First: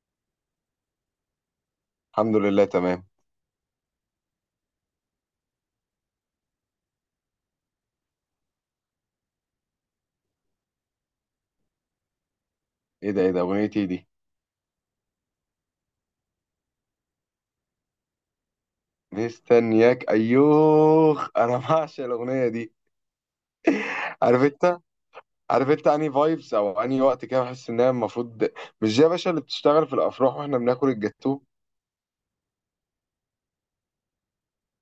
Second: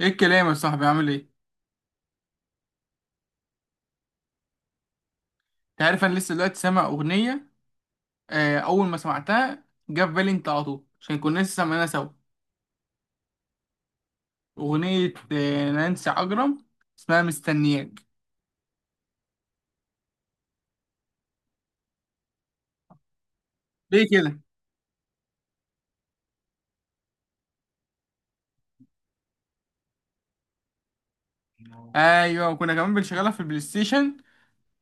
ايه الكلام يا صاحبي عامل ايه؟ الحمد لله تمام. انت عارف انا لسه دلوقتي سامع اغنية اول ما سمعتها جه في بالي انت على طول عشان كنا لسه سامعينها سوا. ايه ده اغنيتي دي؟ اغنية نانسي عجرم، اسمها مستنياك. مستنياك، ايوه انا بعشق الاغنيه دي. ليه كده؟ عارف انت عارف انت اني فايبس او اني وقت كده بحس انها المفروض، مش زي يا باشا اللي بتشتغل في الافراح واحنا بناكل الجاتوه. ايوه، وكنا كمان بنشغلها في البلاي ستيشن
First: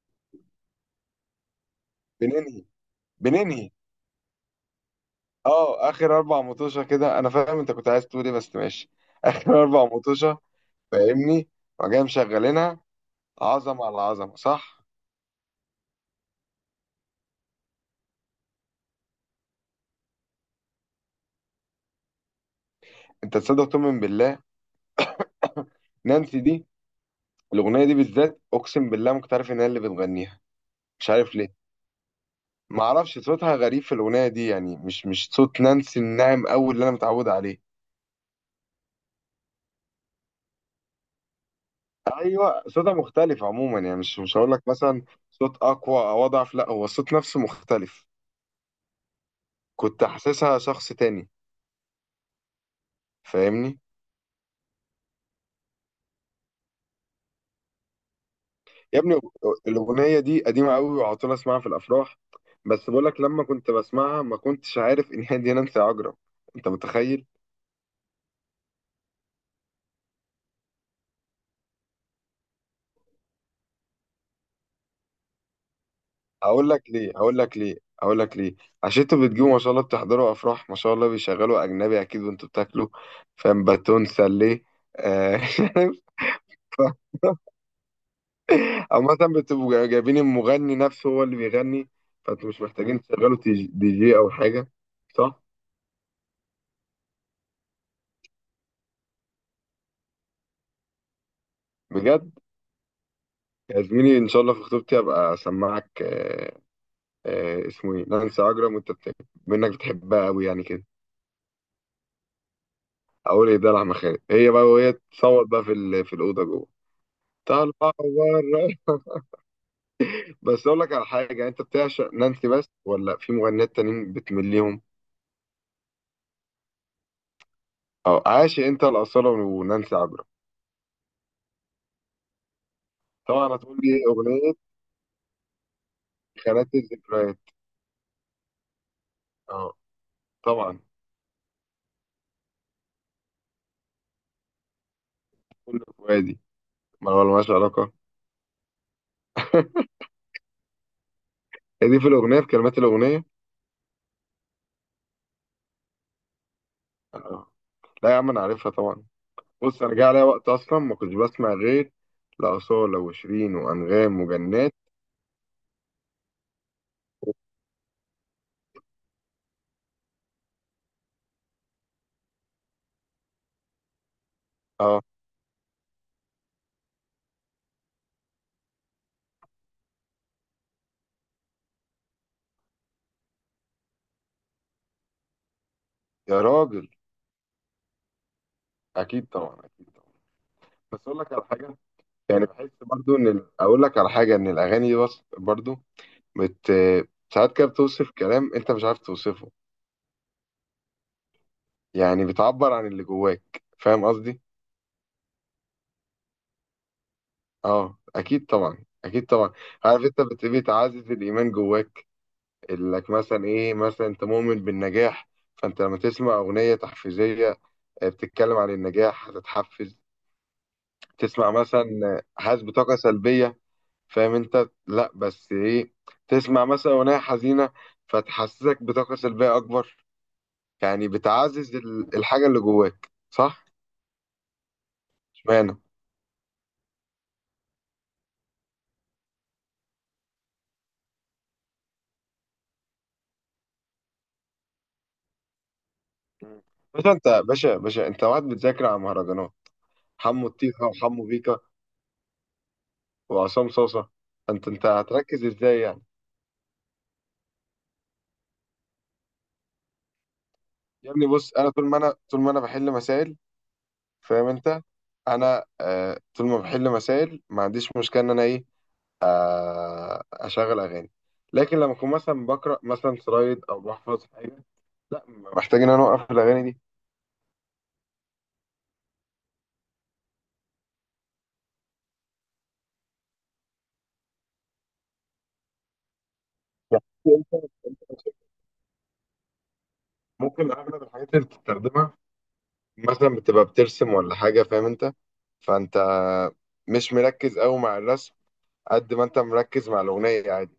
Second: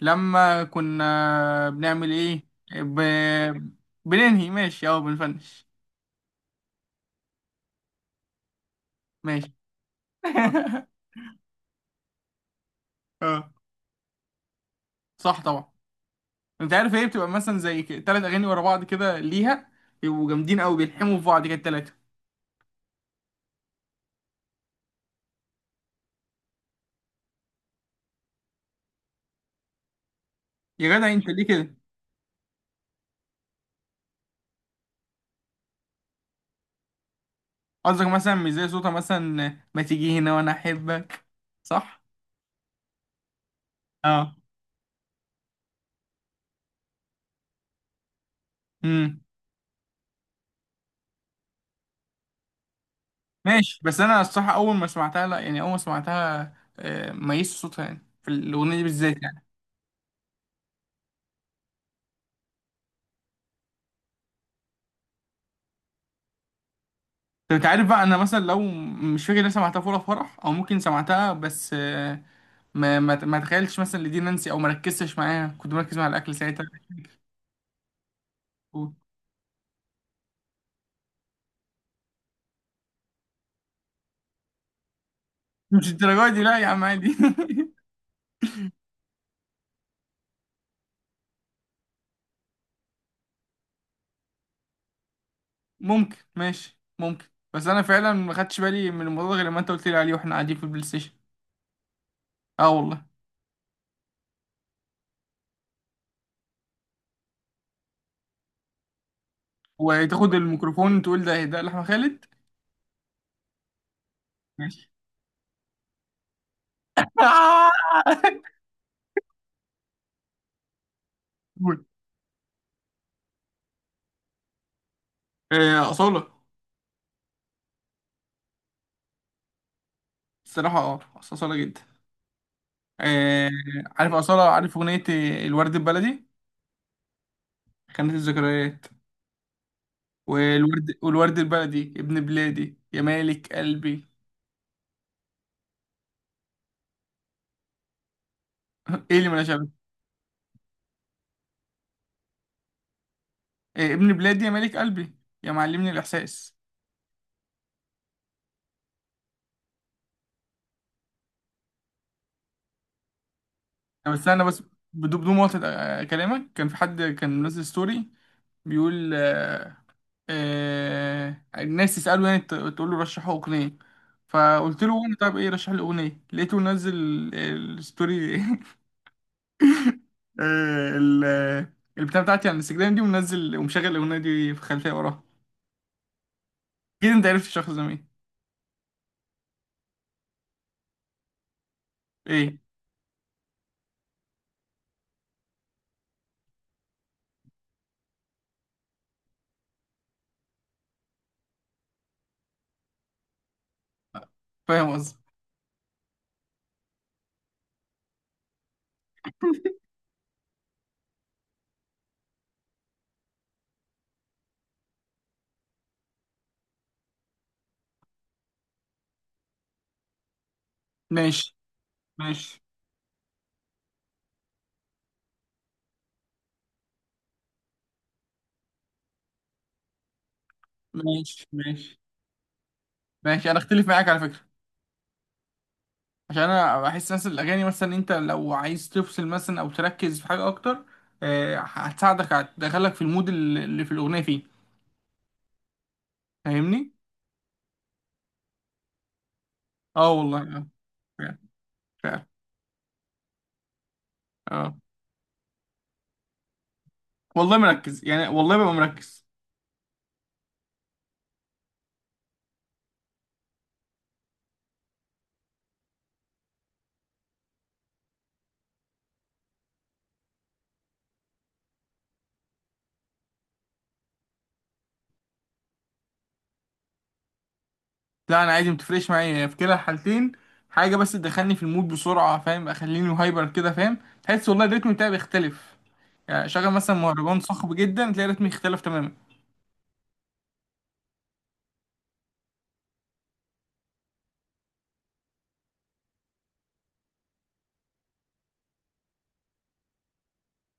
لما كنا بنعمل ايه؟ بننهي. ب... بننهي. بننهي ماشي او بنفنش. اه، اخر اربع مطوشه كده، انا فاهم انت كنت عايز تقول ايه، بس ماشي. ماشي. اخر اربع مطوشه، فاهمني، وجاي مشغلينها، اه، عظمه على عظمه، صح؟ صح طبعا. انت عارف ايه بتبقى مثلا زي ثلاث اغاني ورا بعض كده ليها، يبقوا جامدين قوي بيلحموا في بعض كده التلاتة. انت تصدق تؤمن بالله، نانسي دي الاغنيه دي بالذات اقسم بالله ما كنت عارف ان هي اللي بتغنيها. يا مش جدع انت عارف ليه ليه، كده؟ ما اعرفش، صوتها غريب في الاغنيه دي، يعني مش صوت نانسي الناعم قوي اللي انا متعود عليه. قصدك مثلا مش زي صوتها مثلا ما تيجي هنا وانا احبك، صح. ايوه صوتها مختلف عموما، يعني مش اه. مش هقول لك مثلا صوت اقوى او اضعف، لا، هو الصوت نفسه مختلف، امم كنت حاسسها شخص تاني، ماشي، فاهمني. بس انا الصراحه اول ما سمعتها لا، يعني اول ما سمعتها ميزت صوتها يعني في الاغنيه دي يا ابني بالذات يعني. الاغنيه دي قديمه قوي وعلى طول اسمعها في الافراح، بس بقول لك لما كنت بسمعها ما كنتش عارف ان هي دي نانسي عجرم، انت متخيل؟ طب انت عارف بقى انا مثلا لو مش فاكر انا سمعتها في ولا فرح او ممكن سمعتها، بس ما تخيلتش مثلا لدي نانسي او ما ركزتش معاها، كنت مركز مع الاكل ساعتها. هقول لك ليه، هقول لك ليه، هقول لك ليه، عشان انتوا بتجيبوا ما شاء الله، بتحضروا افراح ما شاء الله بيشغلوا اجنبي اكيد وانتوا بتاكلوا، فاهم؟ باتون سليه. آه، مش الدرجه دي لا يا عم عادي. عارف؟ او مثلا بتبقوا جايبين المغني نفسه هو اللي بيغني، فانتوا مش محتاجين تشغلوا دي جي او حاجه، صح؟ ممكن، ماشي ممكن. بس انا فعلا ما خدتش بالي من الموضوع ده غير لما انت قلت لي عليه واحنا قاعدين في البلاي ستيشن. بجد. اه والله. يا زميلي ان شاء الله في خطوبتي ابقى اسمعك. اسمه ايه؟ نانسي عجرم، وانت منك بتحبها وتاخد قوي يعني كده. الميكروفون تقول ده لأحمد خالد. اقول ايه؟ ده لحمه خالد، هي بقى ماشي. وهي تصوت بقى في في الاوضه جوه، طالعه آه! بره. بس اقول لك على حاجه، انت قول. بتعشق نانسي بس ولا في مغنيات تانيين بتمليهم؟ أصالة. او عاشق انت الاصاله ونانسي عجرم؟ الصراحة أصالة جدا. آه، طبعا هتقول لي عارف أصالة، اغنيه عارف أغنية الورد البلدي. خانات الذكريات، خانة الذكريات. اه طبعا، والورد البلدي ابن بلادي يا مالك قلبي. كل فؤادي، ما هو مالهاش علاقه، ايه اللي مالهاش علاقة؟ هي دي في الاغنيه، في كلمات الاغنيه، إيه، ابن بلادي يا مالك قلبي، يا معلمني الإحساس. اه. لا يا عم انا عارفها طبعا. بص انا جه عليا وقت اصلا ما كنتش بسمع غير لاصاله وشيرين طب وانغام استنى بس، وجنات، بدون مقاطعة، كلامك كان في حد كان منزل ستوري بيقول الناس تسأله، يعني تقول له رشحوا أغنية، فقلت له اه. وانا طب ايه رشح لي أغنية، لقيته منزل الستوري. آه، ال- البتاع بتاعتي على الانستجرام دي، ومنزل ومشغل الأغنية دي في خلفية وراها. يا راجل، أكيد أنت عرفت الشخص ده مين. اكيد طبعا، اكيد طبعا. بس اقول لك على حاجه، يعني ايه. بحس برضو ان اقول لك على حاجه، ان الاغاني دي بس برضو بت ساعات كده بتوصف كلام انت مش عارف توصفه، يعني بتعبر عن اللي جواك، فاهم قصدي؟ فاهم قصدي. اه اكيد طبعا، اكيد طبعا. عارف انت بتعزز الايمان جواك، انك مثلا ايه، مثلا انت مؤمن بالنجاح، فانت لما تسمع اغنيه تحفيزيه بتتكلم عن النجاح هتتحفز. تسمع ماشي، مثلا ماشي، حاسس بطاقه سلبيه، فاهم انت؟ لا بس ايه، تسمع مثلا اغنيه حزينه فتحسسك بطاقه سلبيه اكبر، يعني ماشي، بتعزز ماشي، الحاجه اللي جواك، ماشي أنا صح؟ أختلف معاك على فكرة، اشمعنى؟ عشان أنا بحس مثلا الأغاني، مثلا أنت لو عايز تفصل مثلا أو تركز في حاجة أكتر، هتساعدك هتدخلك في المود اللي في الأغنية فيه. مم. فاهمني. باشا انت باشا انت وقت بتذاكر على مهرجانات اه والله، حمو اه. الطيخه وحمو فعلا، بيكا فعلا. وعصام صاصه، انت اه انت هتركز ازاي يعني؟ والله مركز يعني، والله ببقى مركز. يا ابني بص انا طول ما انا بحل مسائل، فاهم انت؟ انا آه طول ما بحل مسائل ما عنديش مشكله ان انا ايه، آه اشغل اغاني، لكن لما اكون مثلا بقرا مثلا سلايد او بحفظ حاجه، لا، محتاج ان انا اوقف الاغاني دي. لا انا عادي، متفرقش معايا في كلا الحالتين. حاجه بس تدخلني في المود بسرعه، فاهم، اخليني هايبر كده، فاهم، تحس والله الريتم بتاعي بيختلف. يعني شغل مثلا يعني مهرجان صاخب جدا انت تلاقي رتمي اختلف تماما. ممكن اغلب الحاجات اللي بتستخدمها مثلا بتبقى بترسم ولا حاجة، فاهم انت؟ فانت مش مركز قوي مع الرسم قد ما انت مركز مع الأغنية، عادي.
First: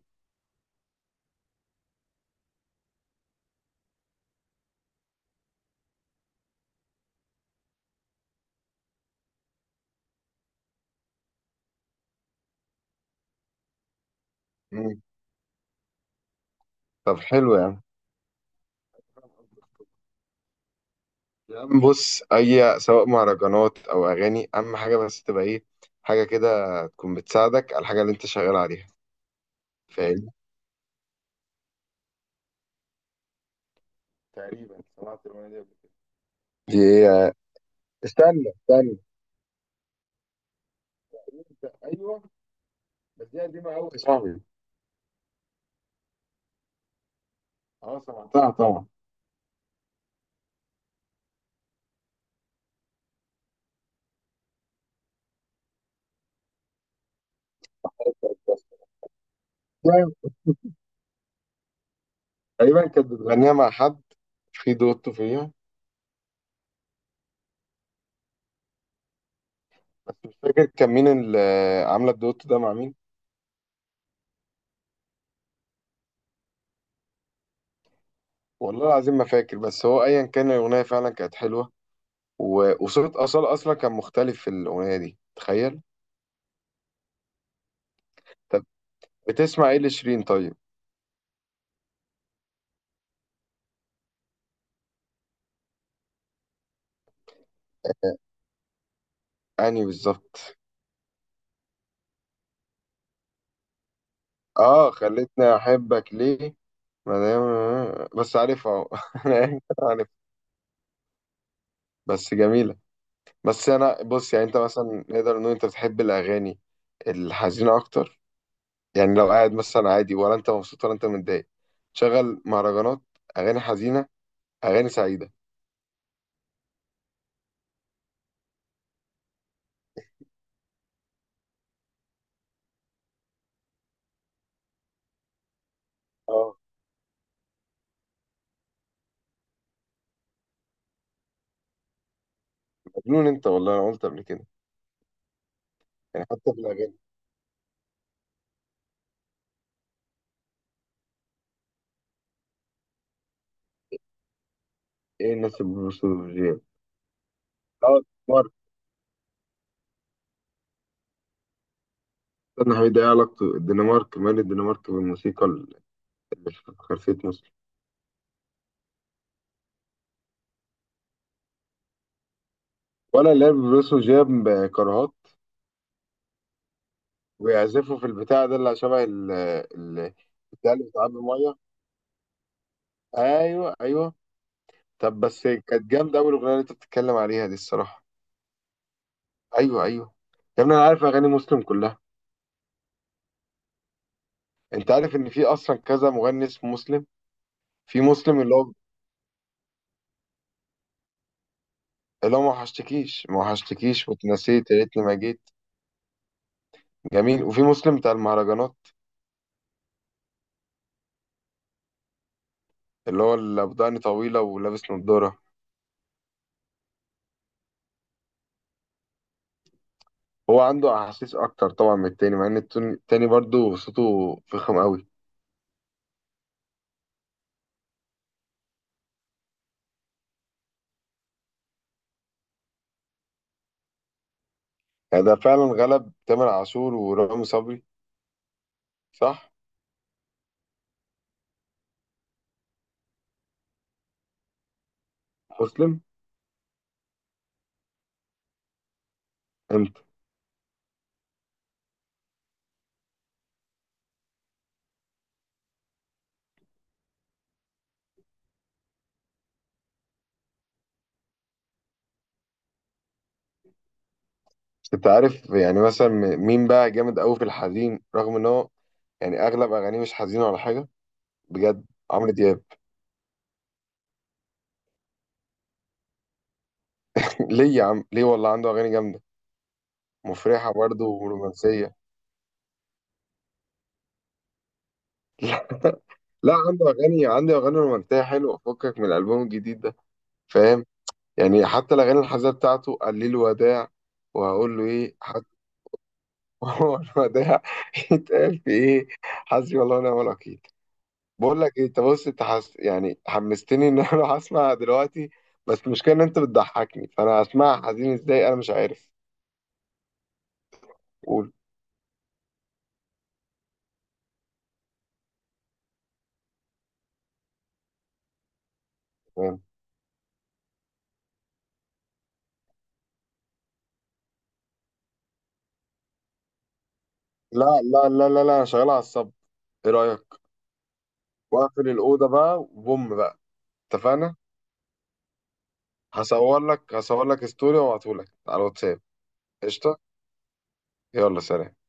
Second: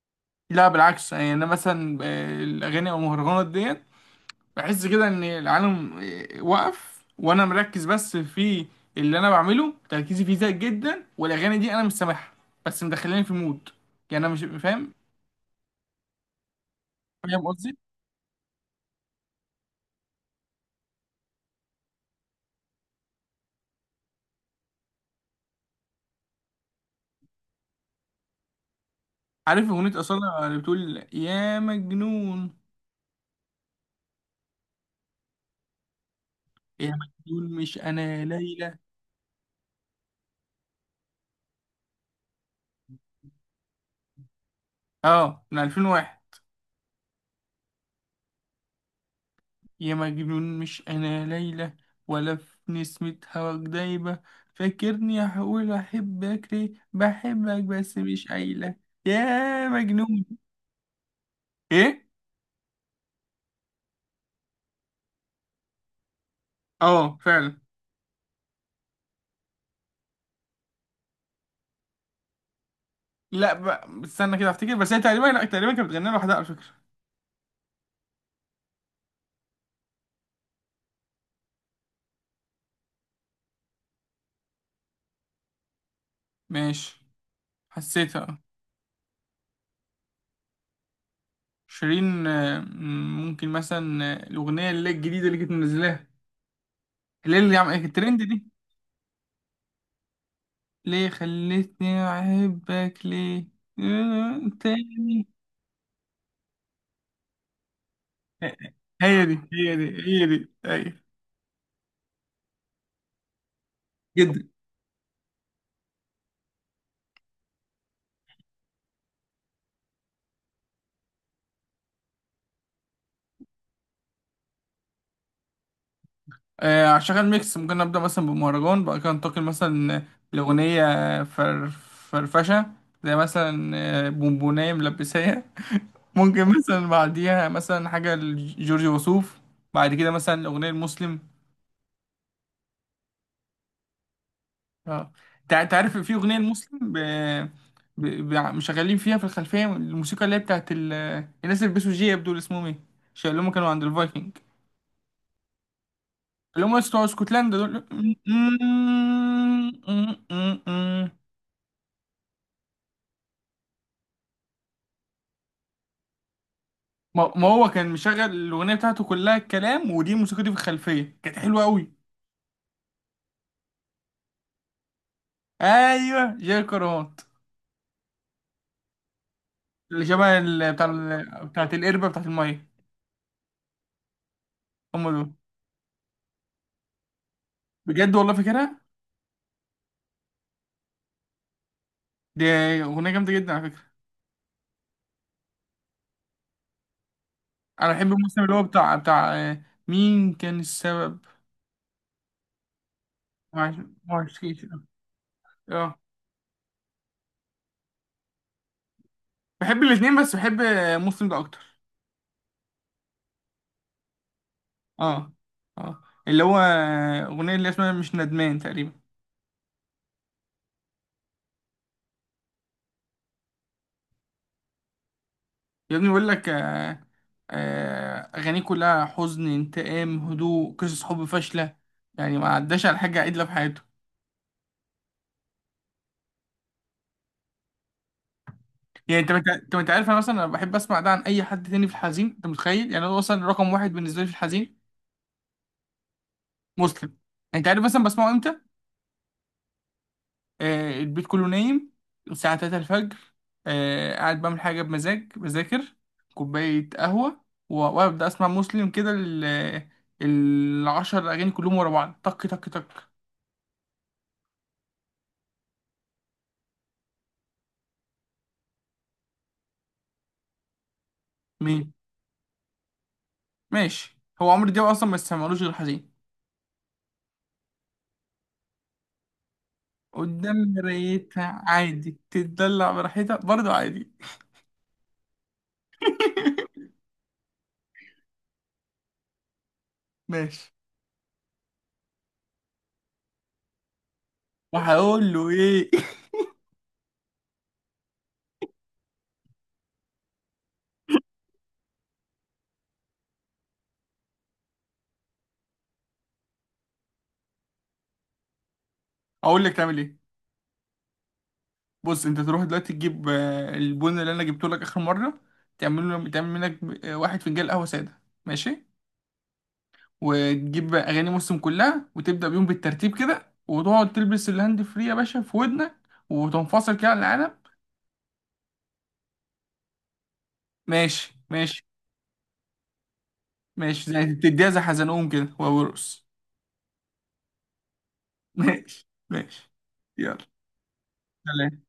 لا بالعكس، يعني انا مثلا الاغاني او المهرجانات ديت بحس كده ان العالم وقف وانا مركز بس في اللي انا بعمله، تركيزي فيه زايد جدا، والاغاني دي انا مش سامعها، بس مدخلاني في مود. يعني انا مش فاهم. مم. طب فاهم حلو قصدي. يعني. يا عم بص، أي سواء مهرجانات أو أغاني، أهم حاجة بس تبقى إيه، حاجة كده تكون بتساعدك على الحاجة اللي أنت شغال عليها، عارف اغنيه فاهم؟ اصاله اللي بتقول يا مجنون؟ تقريبا سمعت الأغنية دي قبل كده، دي يا إيه؟ مجنون مش انا استنى ليلى. استنى، أيوه، بس دي قديمة أوي يا صاحبي. اه، من 2001. أه سمعتها طبعا. يا مجنون مش انا ليلى، ولا في نسمة هواك دايبة، فاكرني هقول احبك، ليه بحبك بس مش قايلة، يا مجنون. ايه. تقريبا كانت بتغنيها مع حد، في دوتو فيها، اه فعلا. بس مش فاكر كان مين اللي عامله الدوت ده مع مين. لا بقى استنى كده افتكر، بس هي تقريبا، لا، تقريبا كانت بتغني لوحدها على فكرة. والله العظيم ما فاكر، بس هو ايا كان الاغنيه فعلا كانت حلوه و- وصوت اصلا كان مختلف في الاغنيه دي، تخيل. ماشي. حسيتها، اه. طب، بتسمع ايه لشيرين طيب؟ شيرين ممكن مثلا الأغنية اللي هي الجديدة اللي كانت منزلاها، اللي هي اللي عملت الترند دي، اني بالظبط؟ ليه خلتني أحبك ليه، اه تاني. خلتني احبك ليه، ما دام بس آه، عارفها أهو. آه، هي دي، انا هي آسف، دي، عارف، هي دي، أيوة. بس جميله. بس انا بص جدا. يعني انت مثلا نقدر نقول انت بتحب الاغاني الحزينه اكتر، يعني لو قاعد مثلا عادي ولا انت مبسوط ولا انت متضايق، شغل مهرجانات، اغاني حزينه، اغاني سعيده. هشغل ميكس، ممكن نبدأ مثلا بمهرجان بعد كده ننتقل مثلا لأغنية فر فرفشة، زي مثلا بونبوناية ملبسية، ممكن اه مثلا بعديها مثلا حاجة لجورج وسوف، بعد كده مثلا الأغنية المسلم. مجنون انت والله، انا قلت قبل كده، اه. تعرف في يعني أغنية حتى في المسلم الاغاني. ب... ب... ب... مشغلين فيها في الخلفية الموسيقى اللي هي الناس اللي بيلبسوا جياب دول اسمهم ايه؟ اللي هم كانوا عند الفايكنج، ايه الناس البروسوفيجيه؟ اللي هم بتوع اسكتلندا دول. اه الدنمارك. استنى حبيبي، ايه علاقته الدنمارك، مال الدنمارك بالموسيقى اللي في خلفيه ما مصر؟ هو كان مشغل الأغنية بتاعته كلها الكلام، ودي الموسيقى دي في الخلفية كانت حلوة أوي. ولا اللي هي البروسوفيجيه بكرهات أيوه جاي كرهات. ويعزفوا في البتاع ده اللي شبه اللي شبه البتاع اللي بيتعبي ميه، بتاعت القربة بتاعت المية. ايوه ايوه. هم طب دول. بس كانت جامده اول اغنيه اللي انت بتتكلم عليها دي، الصراحه، بجد والله فاكرها. ايوه ايوه. يا ابني انا عارف اغاني مسلم كلها. دي أغنية جامدة جدا على فكرة. انت عارف ان في اصلا كذا مغني اسمه مسلم؟ أنا في بحب مسلم المسلم اللي اللي هو هو، بتاع مين كان السبب. لا ما وحشتكيش ما ما وحشتكيش معرفش. واتنسيت يا ريتني ما جيت، اه جميل، وفي مسلم بتاع المهرجانات بحب الاتنين، بس بحب مسلم ده أكتر. اللي هو اللي بدقني طويلة ولابس اه. نضارة. اه اللي هو أغنية اللي اسمها مش ندمان تقريبا. هو عنده أحاسيس أكتر طبعا من التاني، مع إن التاني برضه صوته فخم أوي، يا ابني بقول لك أغانيه كلها حزن، انتقام، هدوء، قصص حب فاشلة، يعني ما عداش على حاجة عدلة في حياته. يعني ده فعلا غلب تامر عاشور ورامي صبري. يعني انت صح. انت انت عارف انا مثلا انا بحب اسمع ده عن اي حد تاني في الحزين. انت متخيل يعني هو مثلا رقم واحد بالنسبه لي في الحزين. مسلم. مسلم. انت عارف مثلا بسمعه امتى؟ أنت البيت كله نايم، الساعة 3 الفجر، قاعد بعمل حاجة بمزاج، بذاكر، كوباية قهوة، وابدأ اسمع مسلم كده، العشر اغاني كلهم ورا بعض، طك طك طك. أنت عارف يعني مثلا مين بقى جامد أوي في الحزين، رغم إن هو يعني أغلب أغانيه مش حزينة ولا حاجة؟ بجد. مين؟ عمرو دياب. ماشي، هو عمرو دياب اصلا ما يسمعلوش غير حزين، ليه يا عم، ليه، والله عنده أغاني جامدة، قدام مفرحة برضه مرايتها ورومانسية. عادي تتدلع براحتها برضه عادي. لا عنده اغاني رومانسيه حلوه فكك من الالبوم الجديد ده، ماشي. فاهم؟ يعني حتى الاغاني الحزينه بتاعته، قال لي الوداع، وهقول له ايه، وهقول حسبي. له ايه. هو الوداع يتقال في ايه؟ حسبي الله ونعم الوكيل. بقول لك ايه، انت بص، انت يعني حمستني ان انا اروح اسمع دلوقتي، بس المشكله ان انت بتضحكني فانا هسمعها حزين ازاي انا مش عارف. اقول لك تعمل ايه؟ قول. بص، انت تروح دلوقتي تجيب البن اللي انا جبته لك اخر مره، تعمل منك واحد فنجان قهوه ساده، ماشي؟ تمام. وتجيب اغاني مسلم كلها وتبدا بيهم بالترتيب كده، وتقعد تلبس الهاند فري يا باشا في ودنك، وتنفصل كده على العالم. لا لا لا لا لا، انا شغال على الصب، ايه رايك؟ ماشي، ماشي، واقفل الاوضه بقى وبوم بقى. ماشي، زي اتفقنا. تديها زي حزنهم كده وابو رقص. هصور لك ستوري وابعته لك على الواتساب. ماشي، ماشي. قشطة. يلا يلا سلام. سلام.